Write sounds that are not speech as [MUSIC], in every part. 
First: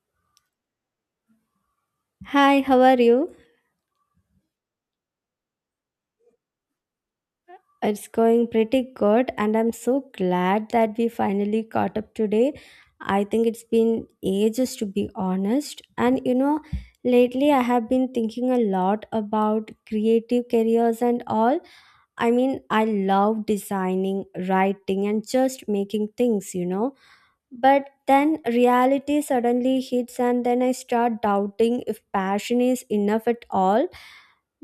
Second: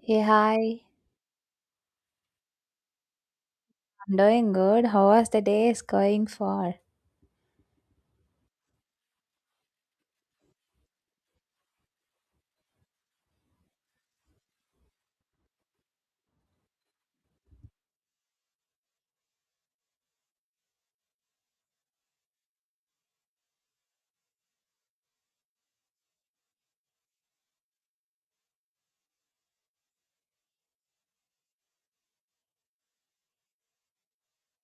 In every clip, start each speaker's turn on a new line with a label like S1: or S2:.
S1: Hey, hi.
S2: Hi, how are you?
S1: I'm doing good. How was the day is going for?
S2: It's going pretty good, and I'm so glad that we finally caught up today. I think it's been ages to be honest. And lately I have been thinking a lot about creative careers and all. I mean, I love designing, writing, and just making things. But then reality suddenly hits, and then I start doubting if passion is enough at all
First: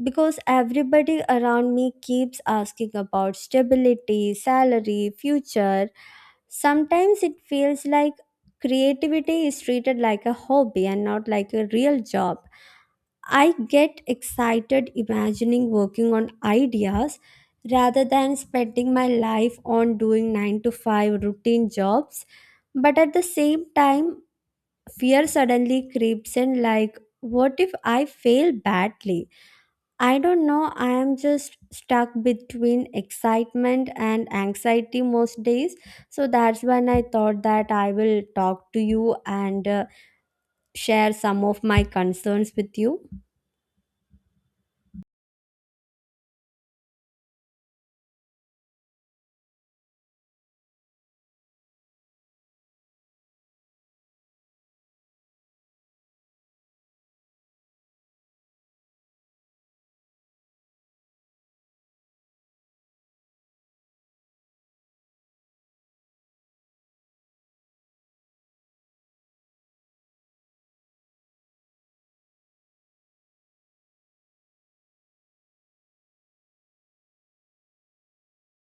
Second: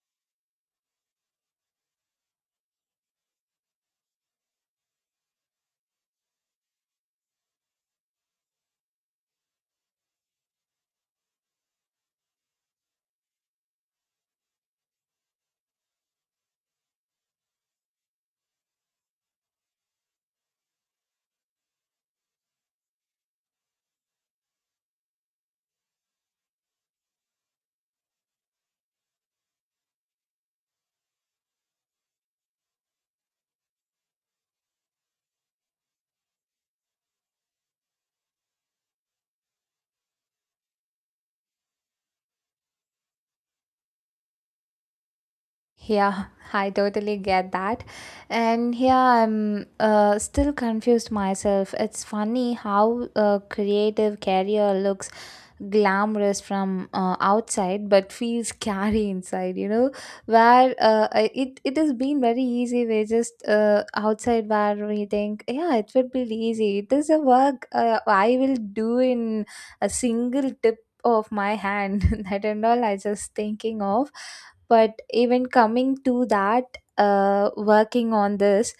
S2: because everybody around me keeps asking about stability, salary, future. Sometimes it feels like creativity is treated like a hobby and not like a real job. I get excited imagining working on ideas rather than spending my life on doing 9 to 5 routine jobs. But at the same time, fear suddenly creeps in like, what if I fail badly? I don't know. I am just stuck between excitement and anxiety most days. So that's when I thought that I will talk to you and share some of my concerns with you.
S1: Yeah, [LAUGHS] I totally get that. And yeah, I'm still confused myself. It's funny how a creative career looks glamorous from outside but feels [LAUGHS] scary inside, where it has been very easy. We just outside where we think, yeah, it would be easy. It is a work I will do in a single tip of my hand [LAUGHS] that and all I just thinking of. But even coming to that, working on this,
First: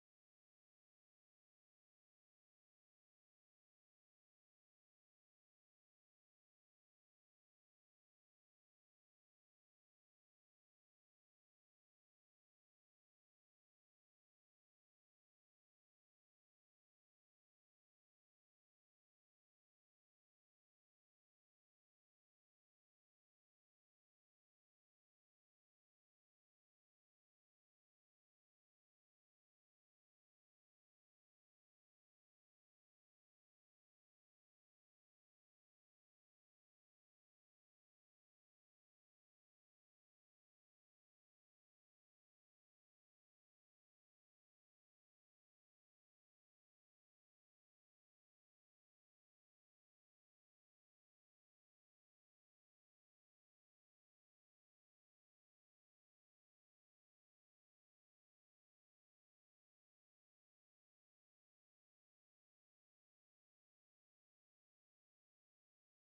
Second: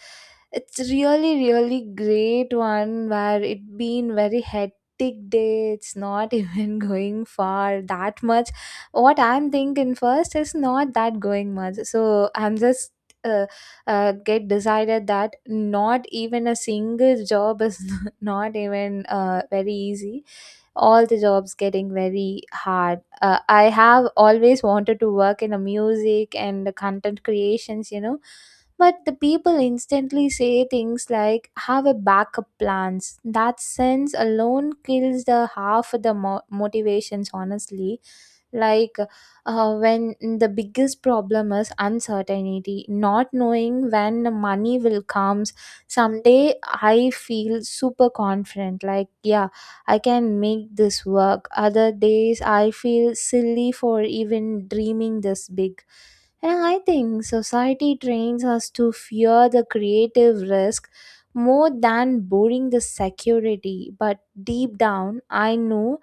S1: it's really, really great one where it been very hectic day. It's not [LAUGHS] even going far that much. What I'm thinking first is not that going much. So I'm just uh, get decided that not even a single job is [LAUGHS] not even very easy, all the jobs getting very hard. I have always wanted to work in the music and the content creations, but the people instantly say things like have a backup plans, that sense alone kills the half of the motivations honestly, like when the biggest problem is uncertainty, not knowing when the money will comes someday. I feel super confident, like, yeah, I can make this work. Other days, I feel silly for even dreaming this big. And I think society trains us to fear the creative risk more than boring the security. But deep down, I know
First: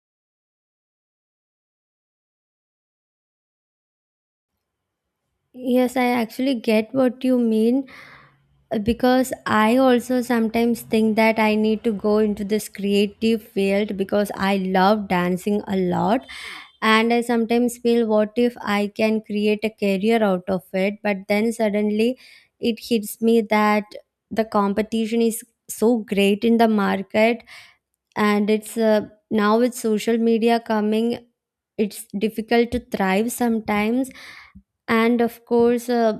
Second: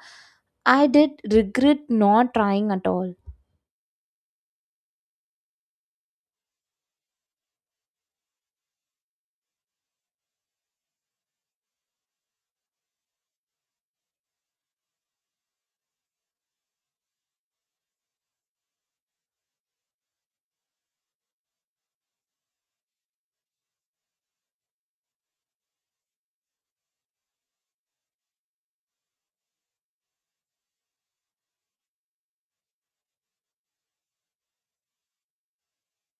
S1: I did regret not trying at all.
S2: Yes, I actually get what you mean because I also sometimes think that I need to go into this creative field because I love dancing a lot, and I sometimes feel what if I can create a career out of it. But then suddenly it hits me that the competition is so great in the market, and it's now with social media coming, it's difficult to thrive sometimes. And of course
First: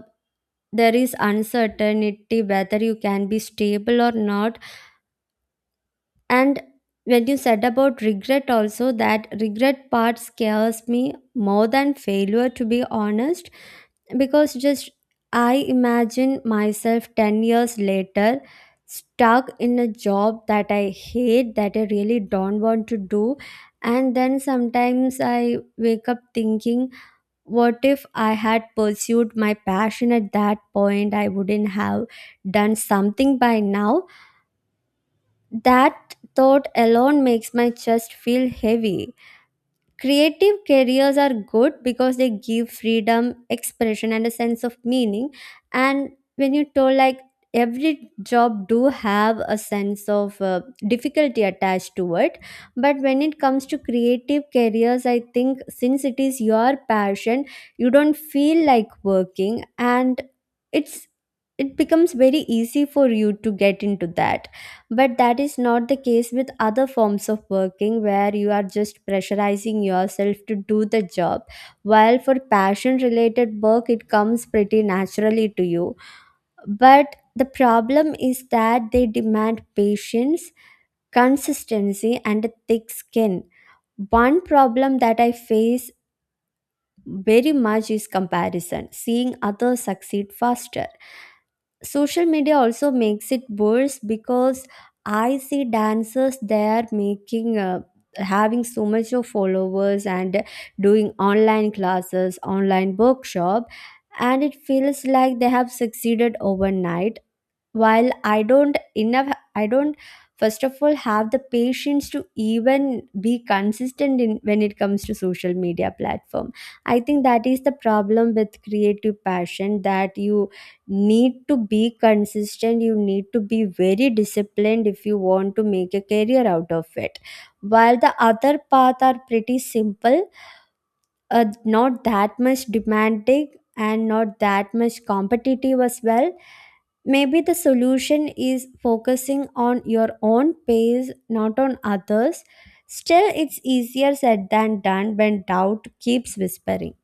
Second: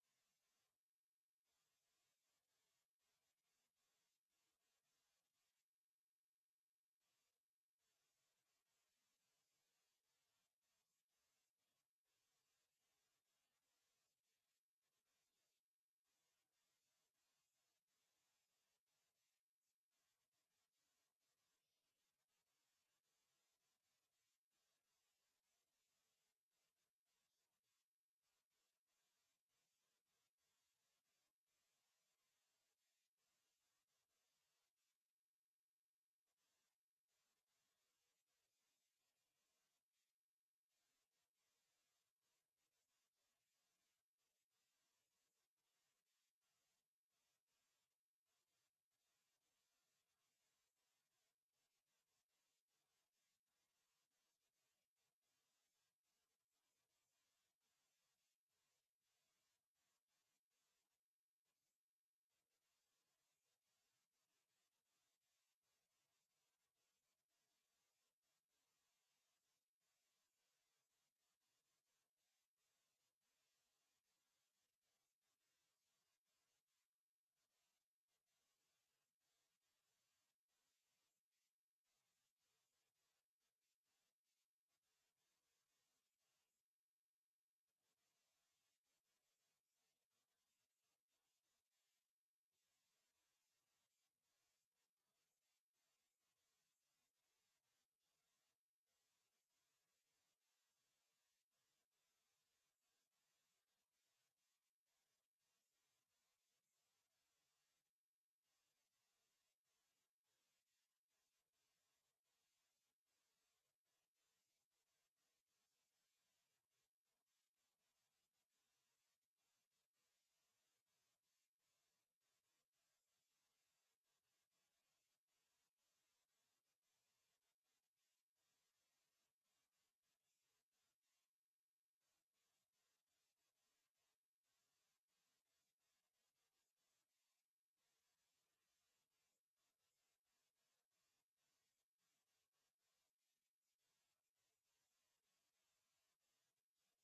S2: there is uncertainty whether you can be stable or not. And when you said about regret, also, that regret part scares me more than failure, to be honest, because just I imagine myself 10 years later stuck in a job that I hate, that I really don't want to do. And then sometimes I wake up thinking, what if I had pursued my passion at that point? I wouldn't have done something by now. That thought alone makes my chest feel heavy. Creative careers are good because they give freedom, expression, and a sense of meaning. And when you told like every job do have a sense of difficulty attached to it. But when it comes to creative careers, I think since it is your passion, you don't feel like working, and it's it becomes very easy for you to get into that. But that is not the case with other forms of working where you are just pressurizing yourself to do the job. While for passion related work, it comes pretty naturally to you. But the problem is that they demand patience, consistency, and a thick skin. One problem that I face very much is comparison, seeing others succeed faster. Social media also makes it worse because I see dancers there making having so much of followers and doing online classes, online workshop, and it feels like they have succeeded overnight, while I don't first of all have the patience to even be consistent in when it comes to social media platform. I think that is the problem with creative passion, that you need to be consistent, you need to be very disciplined if you want to make a career out of it, while the other path are pretty simple, not that much demanding and not that much competitive as well. Maybe the solution is focusing on your own pace, not on others. Still, it's easier said than done when doubt keeps whispering.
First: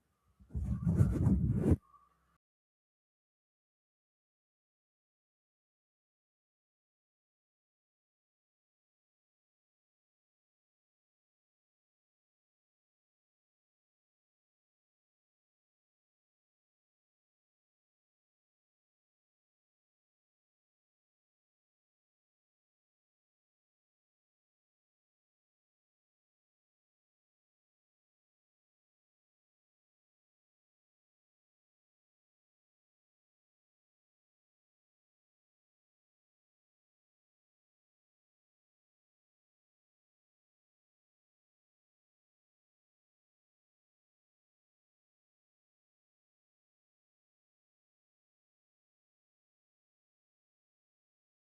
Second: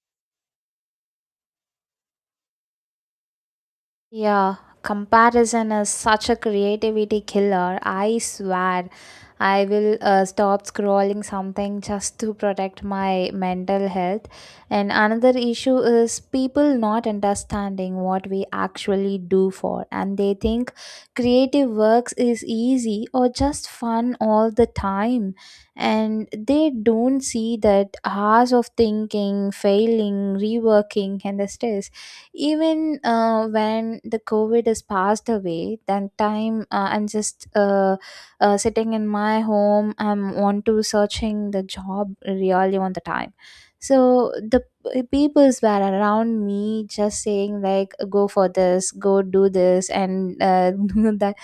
S1: Yeah, comparison is such a creativity killer. I swear, I will stop scrolling something just to protect my mental health. And another issue is people not understanding what we actually do for, and they think creative works is easy or just fun all the time. And they don't see that hours of thinking, failing, reworking, and the stress. Even when the covid is passed away, then time, I'm just sitting in my home, I'm want to searching the job really on the time. So the peoples were around me just saying like go for this, go do this, and [LAUGHS] that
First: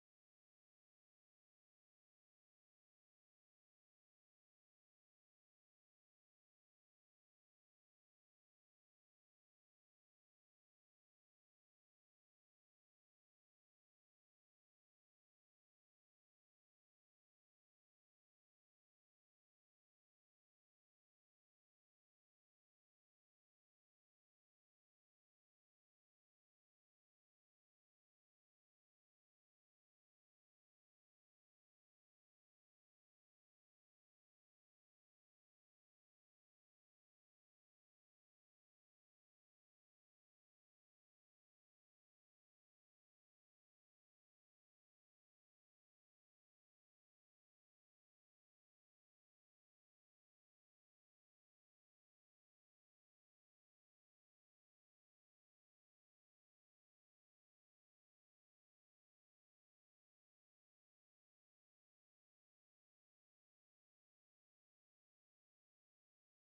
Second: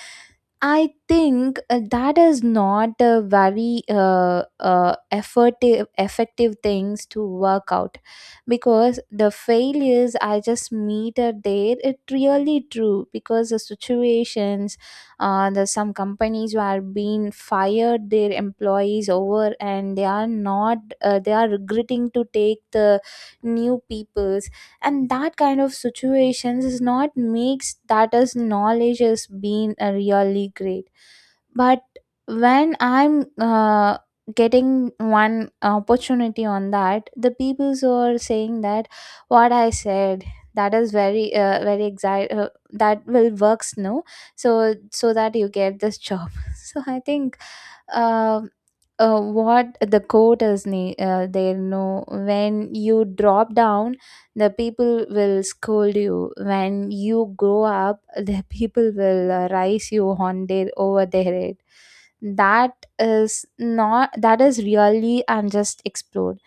S1: I think that is not a very effective things to work out, because the failures I just meet are there. It really true because the situations, there's some companies who are being fired their employees over and they are not they are regretting to take the new people, and that kind of situations is not makes that as knowledge has been really great. But when I'm getting one opportunity on that, the peoples are saying that what I said, that is very very exact, that will works, no, so so that you get this job. [LAUGHS] So I think uh, what the quote is there no, when you drop down the people will scold you, when you grow up the people will rise you on their over their head. That is not, that is really and just explode.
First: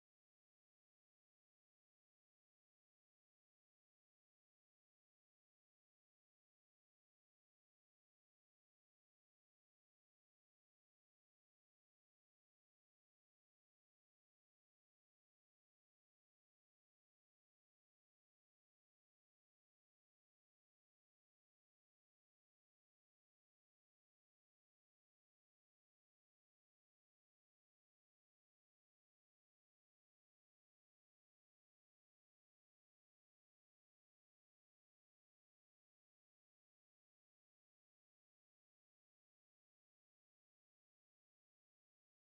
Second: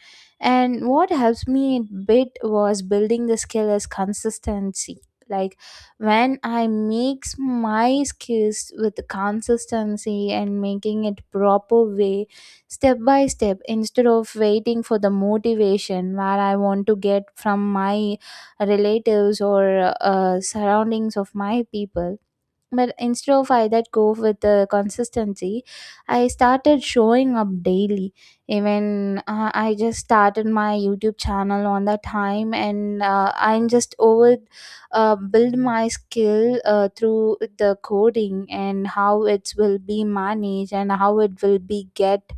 S1: And what helps me a bit was building the skill as consistency. Like when I mix my skills with consistency and making it proper way, step by step, instead of waiting for the motivation where I want to get from my relatives or surroundings of my people, but instead of I that go with the consistency, I started showing up daily. Even I just started my YouTube channel on that time, and I'm just over build my skill through the coding and how it will be managed and how it will be get,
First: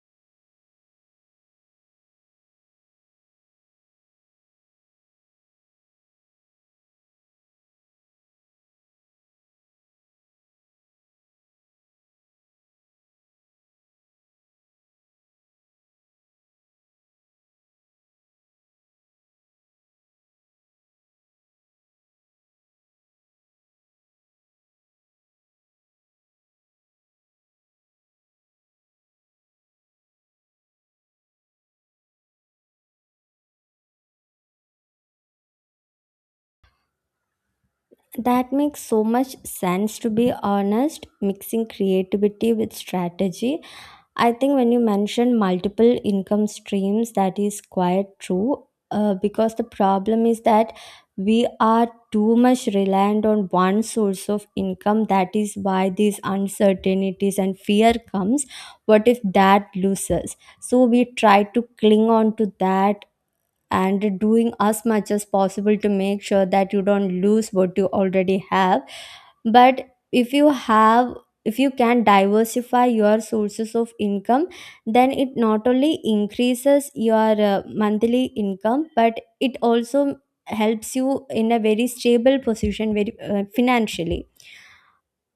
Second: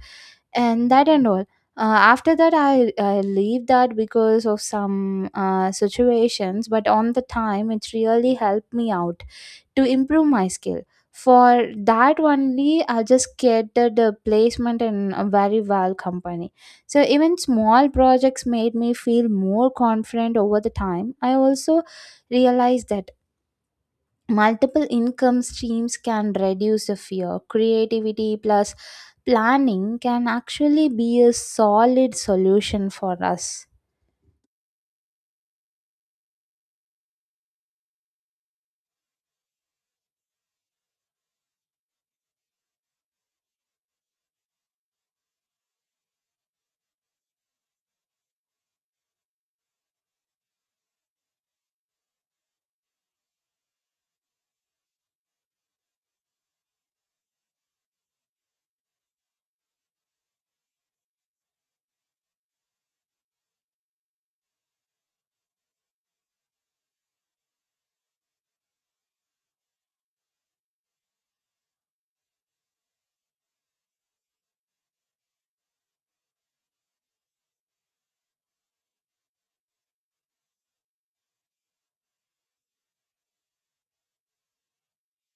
S1: and that and all. Uh, After that, I leave that because of some situations, but on the time, it really helped me out to improve my skill. For that only, I just get the placement in a very well company. So even small projects made me feel more confident over the time. I also realized that multiple income streams can reduce the fear, creativity plus planning can actually be a solid solution for us.
S2: That makes so much sense to be honest. Mixing creativity with strategy, I think when you mention multiple income streams, that is quite true. Because the problem is that we are too much reliant on one source of income. That is why these uncertainties and fear comes. What if that loses? So we try to cling on to that and doing as much as possible to make sure that you don't lose what you already have. But if you have, if you can diversify your sources of income, then it not only increases your monthly income, but it also helps you in a very stable position, very financially.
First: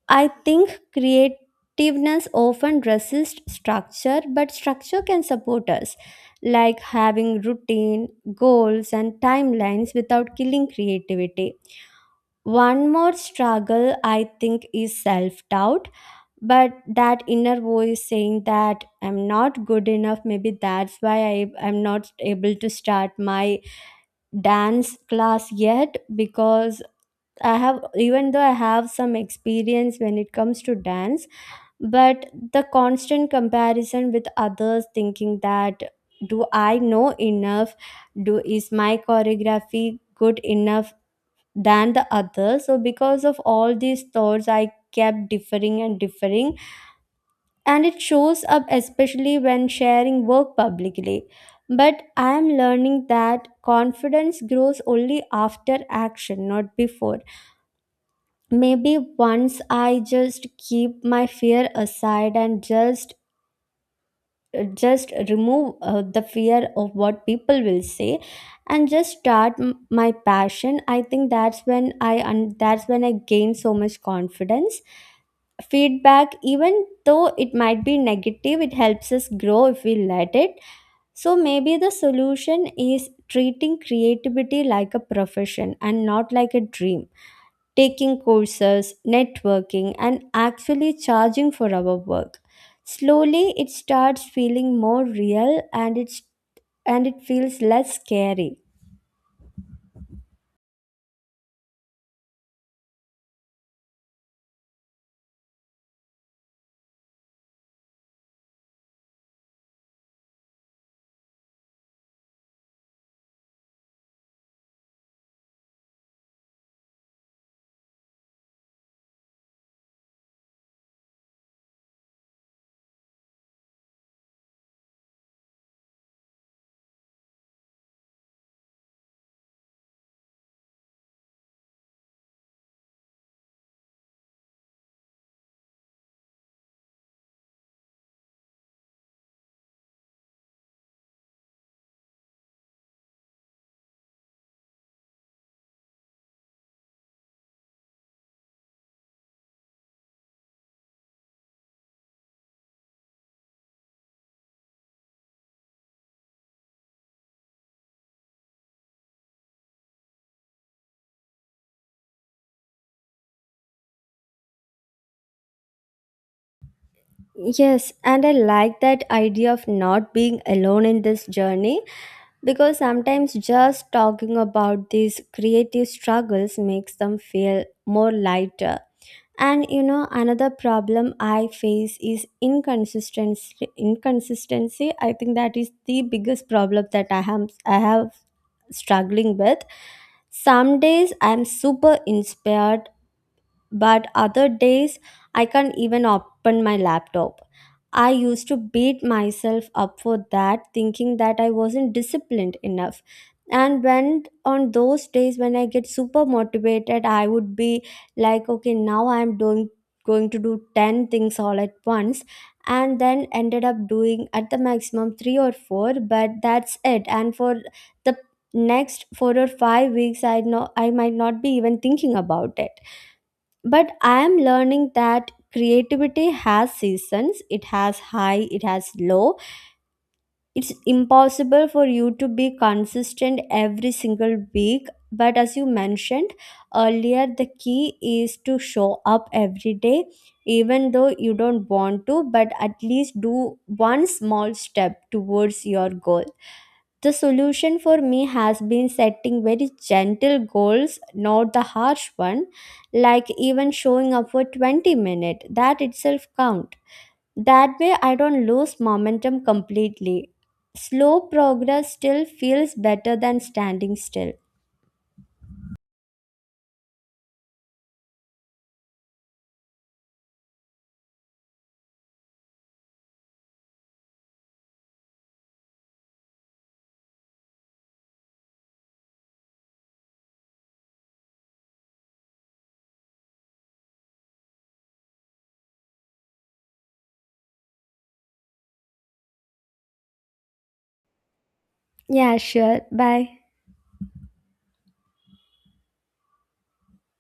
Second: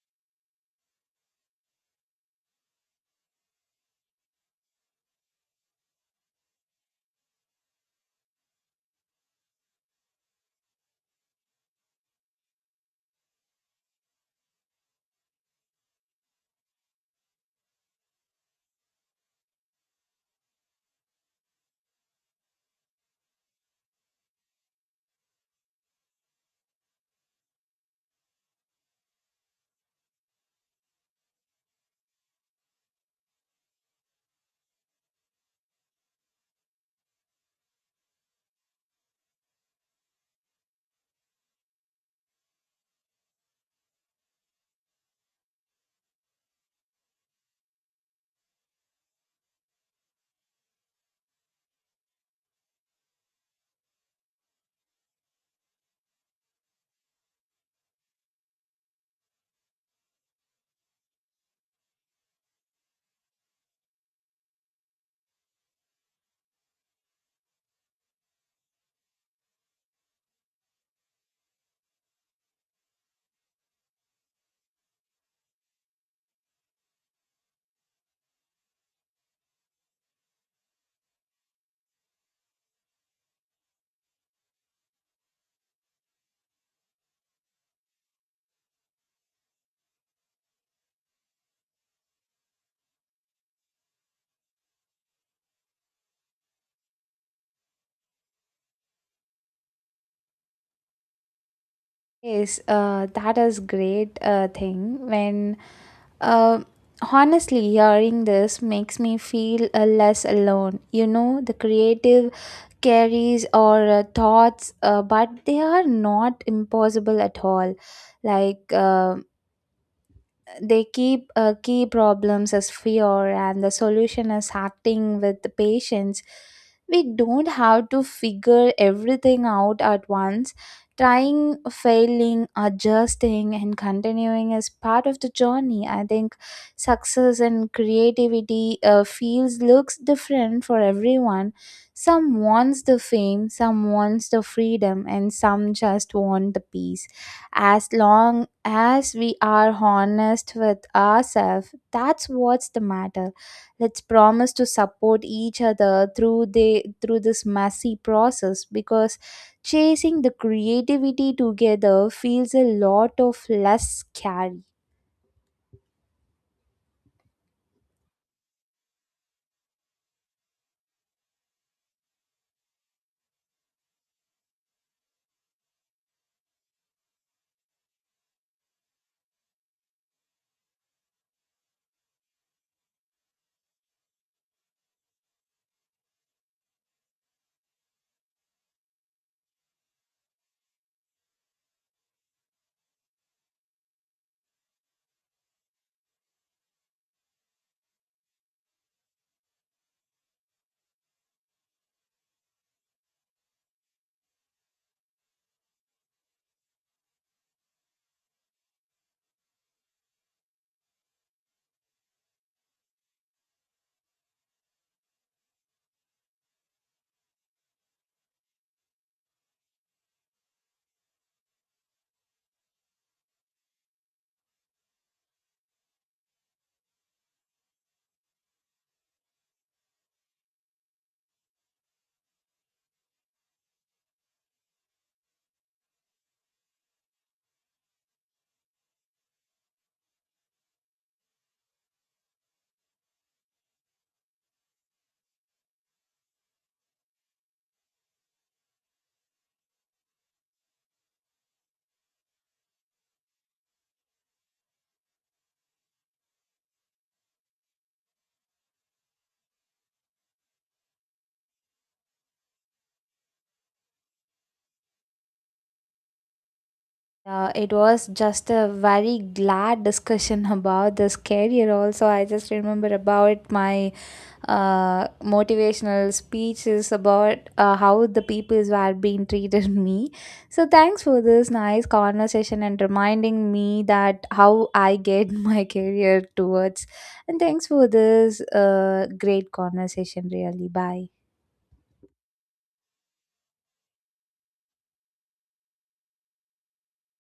S2: I think creativeness often resists structure, but structure can support us, like having routine, goals and timelines without killing creativity. One more struggle, I think, is self doubt, but that inner voice saying that I'm not good enough. Maybe that's why I'm not able to start my dance class yet, because even though I have some experience when it comes to dance, but the constant comparison with others thinking that, do I know enough? Do is my choreography good enough than the other? So because of all these thoughts I kept differing and differing, and it shows up especially when sharing work publicly. But I am learning that confidence grows only after action, not before. Maybe once I just keep my fear aside and just remove the fear of what people will say, and just start my passion, I think that's when that's when I gain so much confidence. Feedback, even though it might be negative, it helps us grow if we let it. So maybe the solution is treating creativity like a profession and not like a dream, taking courses, networking, and actually charging for our work. Slowly, it starts feeling more real, and it feels less scary.
S1: Yes, that is great thing. When uh, honestly hearing this makes me feel less alone, you know, the creative carries or thoughts, but they are not impossible at all. Like they keep key problems as fear and the solution as acting with the patience. We don't have to figure everything out at once. Trying, failing, adjusting, and continuing is part of the journey, I think. Success and creativity feels, looks different for everyone. Some wants the fame, some wants the freedom, and some just want the peace. As long as we are honest with ourselves, that's what's the matter. Let's promise to support each other through the through this messy process, because chasing the creativity together feels a lot of less scary.
S2: Yes, and I like that idea of not being alone in this journey because sometimes just talking about these creative struggles makes them feel more lighter. And you know, another problem I face is inconsistency. Inconsistency, I think that is the biggest problem that I have struggling with. Some days I'm super inspired, but other days I can't even open my laptop. I used to beat myself up for that, thinking that I wasn't disciplined enough. And when on those days when I get super motivated, I would be like, okay, now I'm doing going to do 10 things all at once, and then ended up doing at the maximum 3 or 4, but that's it. And for the next 4 or 5 weeks, I know I might not be even thinking about it. But I am learning that creativity has seasons, it has high, it has low. It's impossible for you to be consistent every single week. But as you mentioned earlier, the key is to show up every day, even though you don't want to, but at least do one small step towards your goal. The solution for me has been setting very gentle goals, not the harsh one, like even showing up for 20 minutes. That itself count. That way I don't lose momentum completely. Slow progress still feels better than standing still.
S1: It was just a very glad discussion [LAUGHS] about this career. Also I just remember about my motivational speeches about how the peoples were being treated [LAUGHS] me. So thanks for this nice conversation and reminding me that how I get [LAUGHS] my career towards. And thanks for this great conversation. Really, bye.
S2: Yeah, sure. Bye.